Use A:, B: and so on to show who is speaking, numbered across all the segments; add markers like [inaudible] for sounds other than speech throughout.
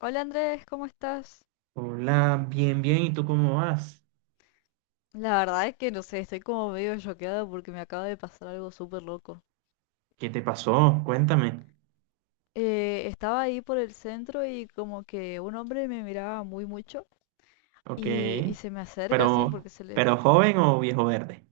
A: Hola Andrés, ¿cómo estás?
B: Hola, bien, bien. ¿Y tú cómo vas?
A: La verdad es que no sé, estoy como medio choqueada porque me acaba de pasar algo súper loco.
B: ¿Qué te pasó? Cuéntame.
A: Estaba ahí por el centro y como que un hombre me miraba muy mucho
B: Ok.
A: y se me acerca
B: Pero,
A: así porque se le...
B: pero joven o viejo verde?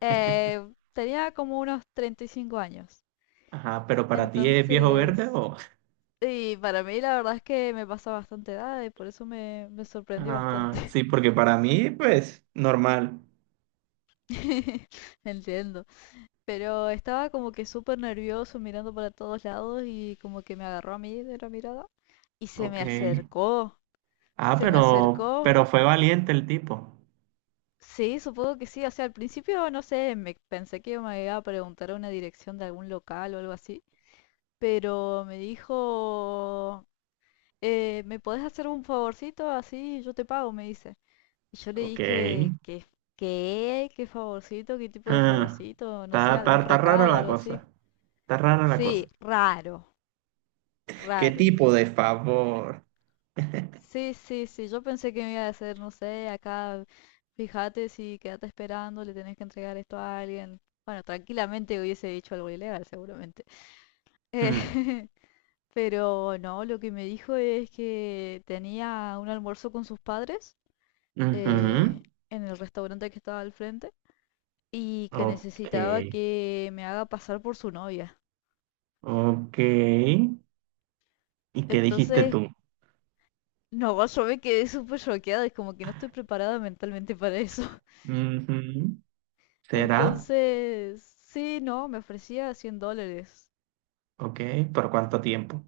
A: Eh, tenía como unos 35 años.
B: Ajá, pero para ti es viejo verde
A: Entonces...
B: o... [laughs]
A: Y para mí la verdad es que me pasa bastante edad y por eso me sorprendió
B: Ah,
A: bastante.
B: sí, porque para mí, pues, normal.
A: [laughs] Entiendo. Pero estaba como que súper nervioso mirando para todos lados y como que me agarró a mí de la mirada y se
B: Ok.
A: me acercó,
B: Ah,
A: se me
B: pero,
A: acercó.
B: pero fue valiente el tipo.
A: Sí, supongo que sí. O sea, al principio no sé, me pensé que me iba a preguntar una dirección de algún local o algo así, pero me dijo, ¿me podés hacer un favorcito? Así yo te pago, me dice. Y yo le
B: Ok.
A: dije que, ¿qué? ¿Qué favorcito? ¿Qué tipo de
B: Ah,
A: favorcito? No sé,
B: está, está,
A: algún
B: está rara
A: recado,
B: la
A: algo así.
B: cosa. Está rara la cosa.
A: Sí, raro.
B: [laughs] ¿Qué
A: Raro,
B: tipo
A: dije.
B: de favor?
A: Sí, sí, sí, yo pensé que me iba a hacer, no sé, acá, fíjate si quédate esperando, le tenés que entregar esto a alguien. Bueno, tranquilamente hubiese dicho algo ilegal, seguramente. Eh,
B: Hmm,
A: [laughs] pero no, lo que me dijo es que tenía un almuerzo con sus padres eh,
B: ujú.
A: en el restaurante que estaba al frente y que
B: Ok.
A: necesitaba que me haga pasar por su novia.
B: Ok. ¿Y qué dijiste
A: Entonces,
B: tú?
A: no, yo me quedé súper choqueada, es como que no estoy preparada mentalmente para eso.
B: Ujú, ¿será?
A: Entonces, sí, no, me ofrecía $100,
B: Ok, ¿por cuánto tiempo?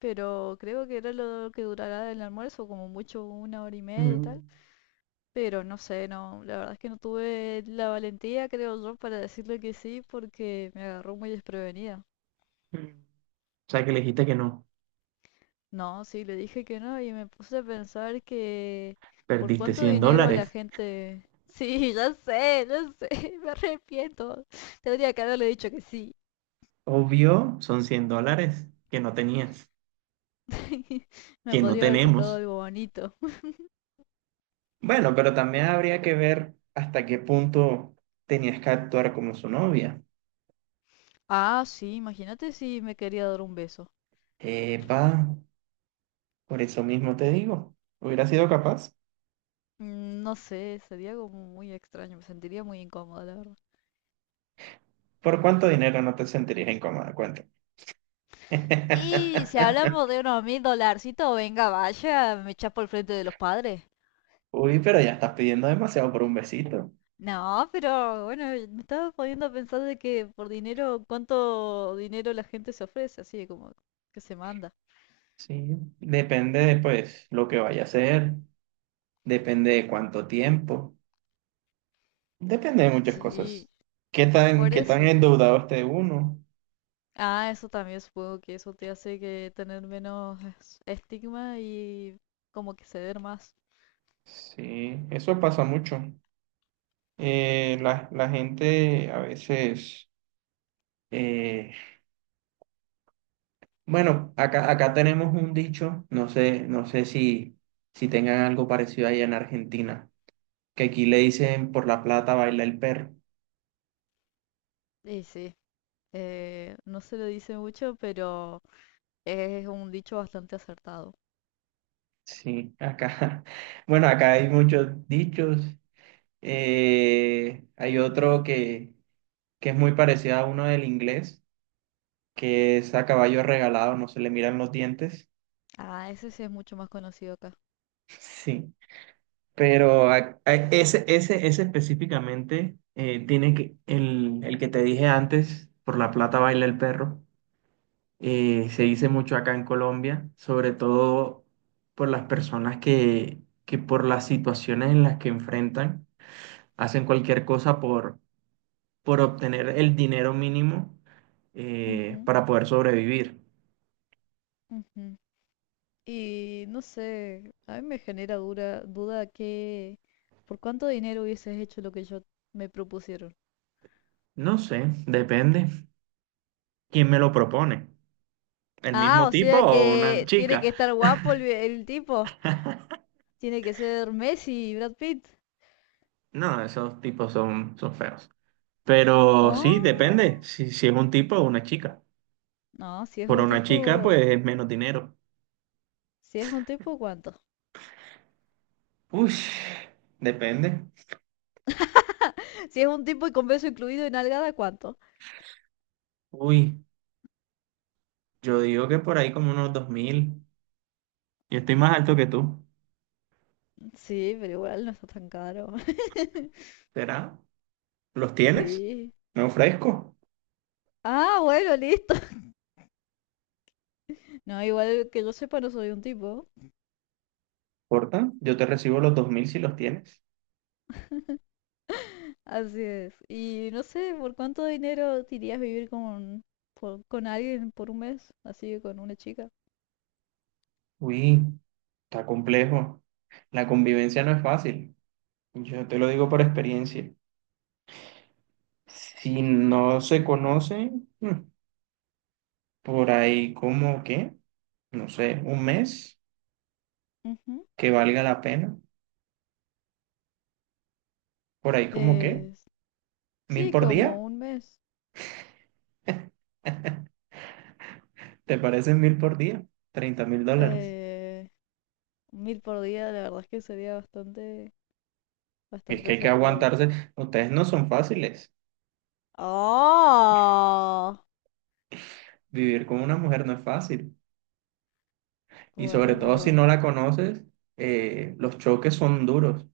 A: pero creo que era lo que durará el almuerzo, como mucho una hora y media y tal.
B: Mm,
A: Pero no sé, no, la verdad es que no tuve la valentía, creo yo, para decirle que sí, porque me agarró muy desprevenida.
B: mm. O sea que le dijiste que no.
A: No, sí, le dije que no y me puse a pensar que por
B: Perdiste
A: cuánto
B: 100
A: dinero la
B: dólares.
A: gente... [laughs] Sí, ya sé, [laughs] me arrepiento. Tendría que haberle dicho que sí.
B: Obvio, son $100 que no tenías,
A: [laughs] Me
B: que no
A: podría haber comprado
B: tenemos.
A: algo bonito.
B: Bueno, pero también habría que ver hasta qué punto tenías que actuar como su novia.
A: Ah, sí, imagínate si me quería dar un beso.
B: Epa, por eso mismo te digo, hubiera sido capaz.
A: No sé, sería como muy extraño, me sentiría muy incómoda, la verdad.
B: ¿Por cuánto dinero no te sentirías incómoda? Cuéntame.
A: Y si hablamos
B: [laughs]
A: de unos 1000 dolarcitos, venga, vaya, me chapo al frente de los padres.
B: Uy, pero ya estás pidiendo demasiado por un besito.
A: No, pero bueno, me estaba poniendo a pensar de que por dinero, cuánto dinero la gente se ofrece, así como que se manda.
B: Sí, depende de pues lo que vaya a hacer, depende de cuánto tiempo, depende de muchas
A: Sí,
B: cosas. ¿Qué tan,
A: por
B: qué tan
A: eso.
B: endeudado esté uno?
A: Ah, eso también supongo que eso te hace que tener menos estigma y como que ceder más.
B: Sí, eso pasa mucho. La gente a veces, eh, bueno, acá tenemos un dicho, no sé si tengan algo parecido allá en Argentina, que aquí le dicen por la plata baila el perro.
A: Y sí. No se lo dice mucho, pero es un dicho bastante acertado.
B: Sí, acá, [laughs] bueno, acá hay muchos dichos. Hay otro que es muy parecido a uno del inglés, que es a caballo regalado, no se le miran los dientes.
A: Ah, ese sí es mucho más conocido acá.
B: [laughs] Sí. Pero ese específicamente tiene que, el que te dije antes, por la plata baila el perro, se dice mucho acá en Colombia, sobre todo por las personas que por las situaciones en las que enfrentan, hacen cualquier cosa por obtener el dinero mínimo
A: Ujú,
B: para poder sobrevivir.
A: ujú. Y no sé, a mí me genera dura duda que por cuánto dinero hubieses hecho lo que yo me propusieron.
B: No sé, depende quién me lo propone, el
A: Ah,
B: mismo
A: o
B: tipo
A: sea
B: o una
A: que tiene que
B: chica.
A: estar guapo el tipo.
B: [laughs]
A: Tiene que ser Messi y Brad Pitt.
B: No, esos tipos son feos. Pero sí, depende
A: Oh,
B: si es un tipo o una chica.
A: no, si es
B: Por
A: un
B: una chica,
A: tipo,
B: pues es menos dinero.
A: si es un tipo, ¿cuánto?
B: Uy, depende.
A: [laughs] Si es un tipo y con beso incluido y nalgada, ¿cuánto?
B: Uy, yo digo que por ahí como unos 2000. Yo estoy más alto que tú.
A: Sí, pero igual no está tan caro. [laughs]
B: ¿Será? ¿Los tienes?
A: Sí.
B: Me ofrezco.
A: Ah, bueno, listo. [laughs] No, igual que yo sepa, no soy un tipo.
B: Porta, yo te recibo los 2000 si los tienes.
A: Así es. Y no sé, ¿por cuánto dinero te irías a vivir con alguien por un mes? Así, con una chica.
B: Uy, está complejo. La convivencia no es fácil. Yo te lo digo por experiencia. Si no se conocen, por ahí como que, no sé, un mes
A: Ujú.
B: que valga la pena. Por ahí como que,
A: Eh,
B: 1000
A: sí,
B: por día.
A: como un mes.
B: [laughs] ¿Te parecen 1000 por día? $30,000.
A: Eh, mil por día, la verdad es que sería bastante,
B: Y es
A: bastante
B: que hay que
A: acertado.
B: aguantarse. Ustedes no son fáciles.
A: Oh.
B: Vivir con una mujer no es fácil. Y sobre
A: Bueno,
B: todo si no
A: pero...
B: la conoces, los choques son duros.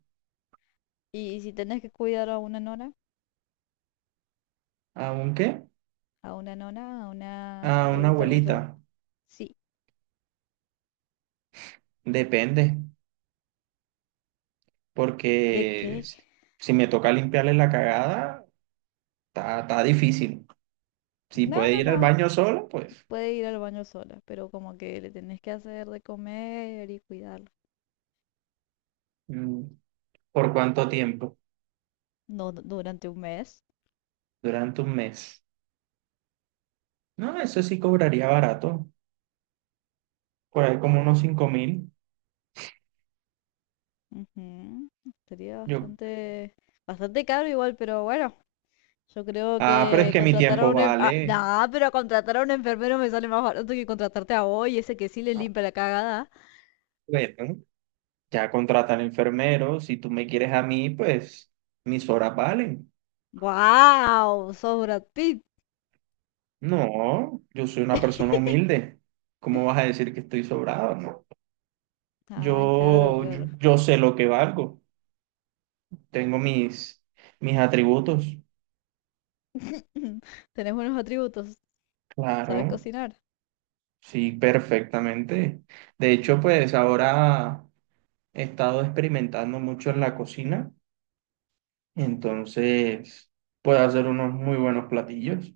A: ¿Y si tenés que cuidar a una nora?
B: Aunque.
A: A una nona, a una
B: A una
A: adulta
B: abuelita.
A: mayor, sí.
B: Depende,
A: ¿De
B: porque
A: qué?
B: si me toca limpiarle la cagada, está difícil. Si
A: No,
B: puede
A: no,
B: ir al
A: no.
B: baño solo, pues
A: Puede ir al baño sola, pero como que le tenés que hacer de comer y cuidarlo.
B: mm, ¿por cuánto tiempo?
A: No, durante un mes.
B: Durante un mes. No, eso sí cobraría barato, por ahí como unos 5000.
A: Ujú. Sería
B: Yo,
A: bastante, bastante caro igual, pero bueno. Yo creo
B: pero es
A: que
B: que mi
A: contratar a
B: tiempo
A: un... en-
B: vale.
A: pero contratar a un enfermero me sale más barato que contratarte a vos, y ese que sí le
B: A
A: limpia la cagada.
B: ver, ya contratan enfermeros, si tú me quieres a mí, pues mis horas valen.
A: ¡Guau! Sos Brad Pitt.
B: No, yo soy una persona humilde. ¿Cómo vas a decir que estoy sobrado? No.
A: Ah, claro,
B: Yo, yo,
A: claro.
B: yo sé lo que valgo. Tengo mis atributos.
A: [laughs] Tenés buenos atributos. ¿Sabes
B: Claro,
A: cocinar?
B: sí, perfectamente. De hecho, pues ahora he estado experimentando mucho en la cocina, entonces puedo hacer unos muy buenos platillos.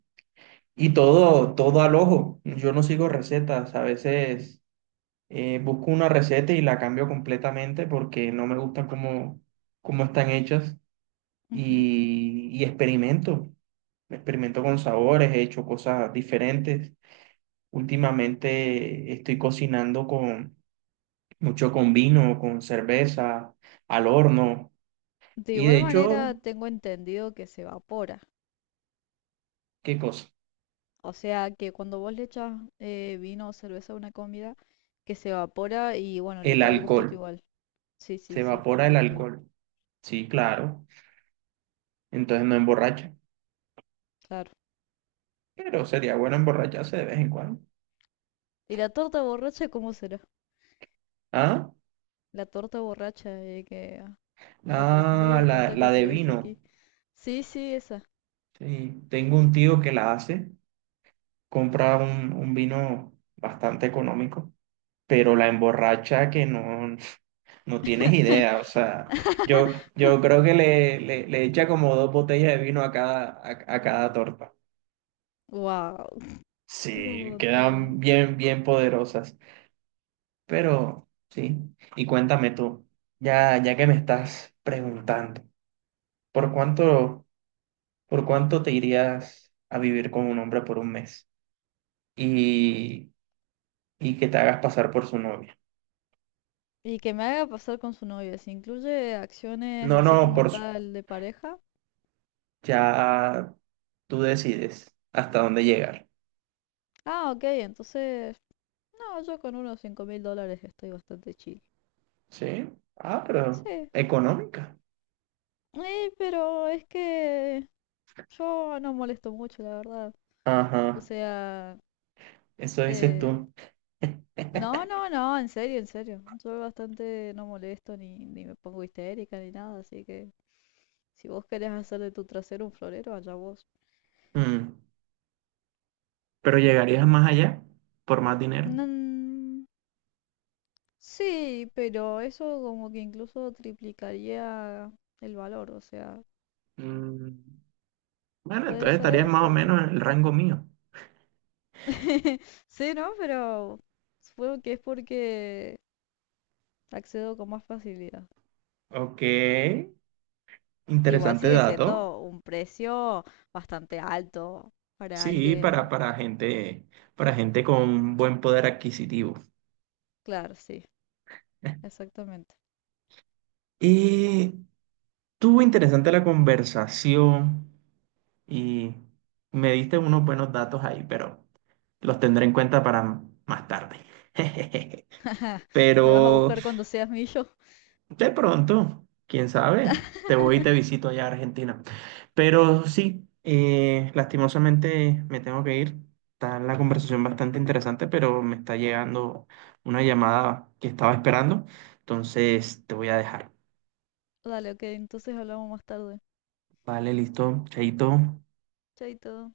B: Y todo, todo al ojo. Yo no sigo recetas. A veces busco una receta y la cambio completamente porque no me gustan cómo están hechas.
A: Ujú.
B: Y experimento. Experimento con sabores, he hecho cosas diferentes. Últimamente estoy cocinando con mucho con vino, con cerveza, al horno.
A: De
B: Y de
A: igual manera,
B: hecho,
A: tengo entendido que se evapora.
B: ¿qué cosa?
A: O sea, que cuando vos le echas vino o cerveza a una comida, que se evapora y bueno, le
B: El
A: queda el gustito
B: alcohol.
A: igual. Sí,
B: Se
A: sí, sí,
B: evapora
A: el
B: el
A: alcohol,
B: alcohol. Sí, claro. Entonces no emborracha.
A: claro.
B: Pero sería bueno emborracharse de vez en cuando.
A: ¿Y la torta borracha cómo será?
B: ¿Ah?
A: La torta borracha, que... Ah, por ejemplo, hay
B: Ah,
A: una
B: la,
A: torta que
B: la
A: se
B: de
A: le dice
B: vino.
A: aquí. Sí, sí, esa.
B: Sí, tengo un tío que la hace. Compra un vino bastante económico, pero la emborracha que no, [laughs] no tienes idea. O sea, yo creo que le echa como dos botellas de vino a cada torta.
A: Wow, [laughs] es un
B: Sí,
A: montón.
B: quedan bien, bien poderosas. Pero sí, y cuéntame tú, ya que me estás preguntando, ¿por cuánto? ¿Por cuánto te irías a vivir con un hombre por un mes y, y que te hagas pasar por su novia?
A: Y que me haga pasar con su novia. Si incluye acciones
B: No,
A: así
B: no,
A: como tal de pareja.
B: ya tú decides hasta dónde llegar.
A: Ah, ok, entonces... No, yo con unos $5000 estoy bastante chill.
B: ¿Sí? Ah, pero
A: Sí.
B: económica.
A: Pero es que yo no molesto mucho, la verdad. O
B: Ajá,
A: sea,
B: eso dices
A: eh,
B: tú. [laughs]
A: no, no, no, en serio, en serio. Yo bastante no molesto ni me pongo histérica ni nada, así que si vos querés hacer de tu trasero un florero, allá vos.
B: Mm, Pero llegarías más allá por más dinero.
A: Mm, sí, pero eso como que incluso triplicaría el valor, o sea,
B: Mm, Bueno,
A: puede
B: entonces estarías
A: ser,
B: más o
A: pero...
B: menos en el rango mío.
A: [laughs] Sí, ¿no? Pero supongo que es porque accedo con más facilidad.
B: Ok,
A: Igual
B: interesante
A: sigue
B: dato.
A: siendo un precio bastante alto para
B: Sí, para,
A: alguien.
B: para gente, para gente con buen poder adquisitivo.
A: Claro, sí, exactamente.
B: Y estuvo interesante la conversación y me diste unos buenos datos ahí, pero los tendré en cuenta para más tarde. [laughs]
A: [laughs] Me vas a
B: Pero
A: buscar cuando seas millo.
B: de pronto, quién sabe, te voy y te
A: [laughs]
B: visito allá a Argentina. Pero sí, lastimosamente me tengo que ir. Está la conversación bastante interesante, pero me está llegando una llamada que estaba esperando. Entonces te voy a dejar.
A: Dale, ok, entonces hablamos más tarde.
B: Vale, listo, chaito.
A: Chaito.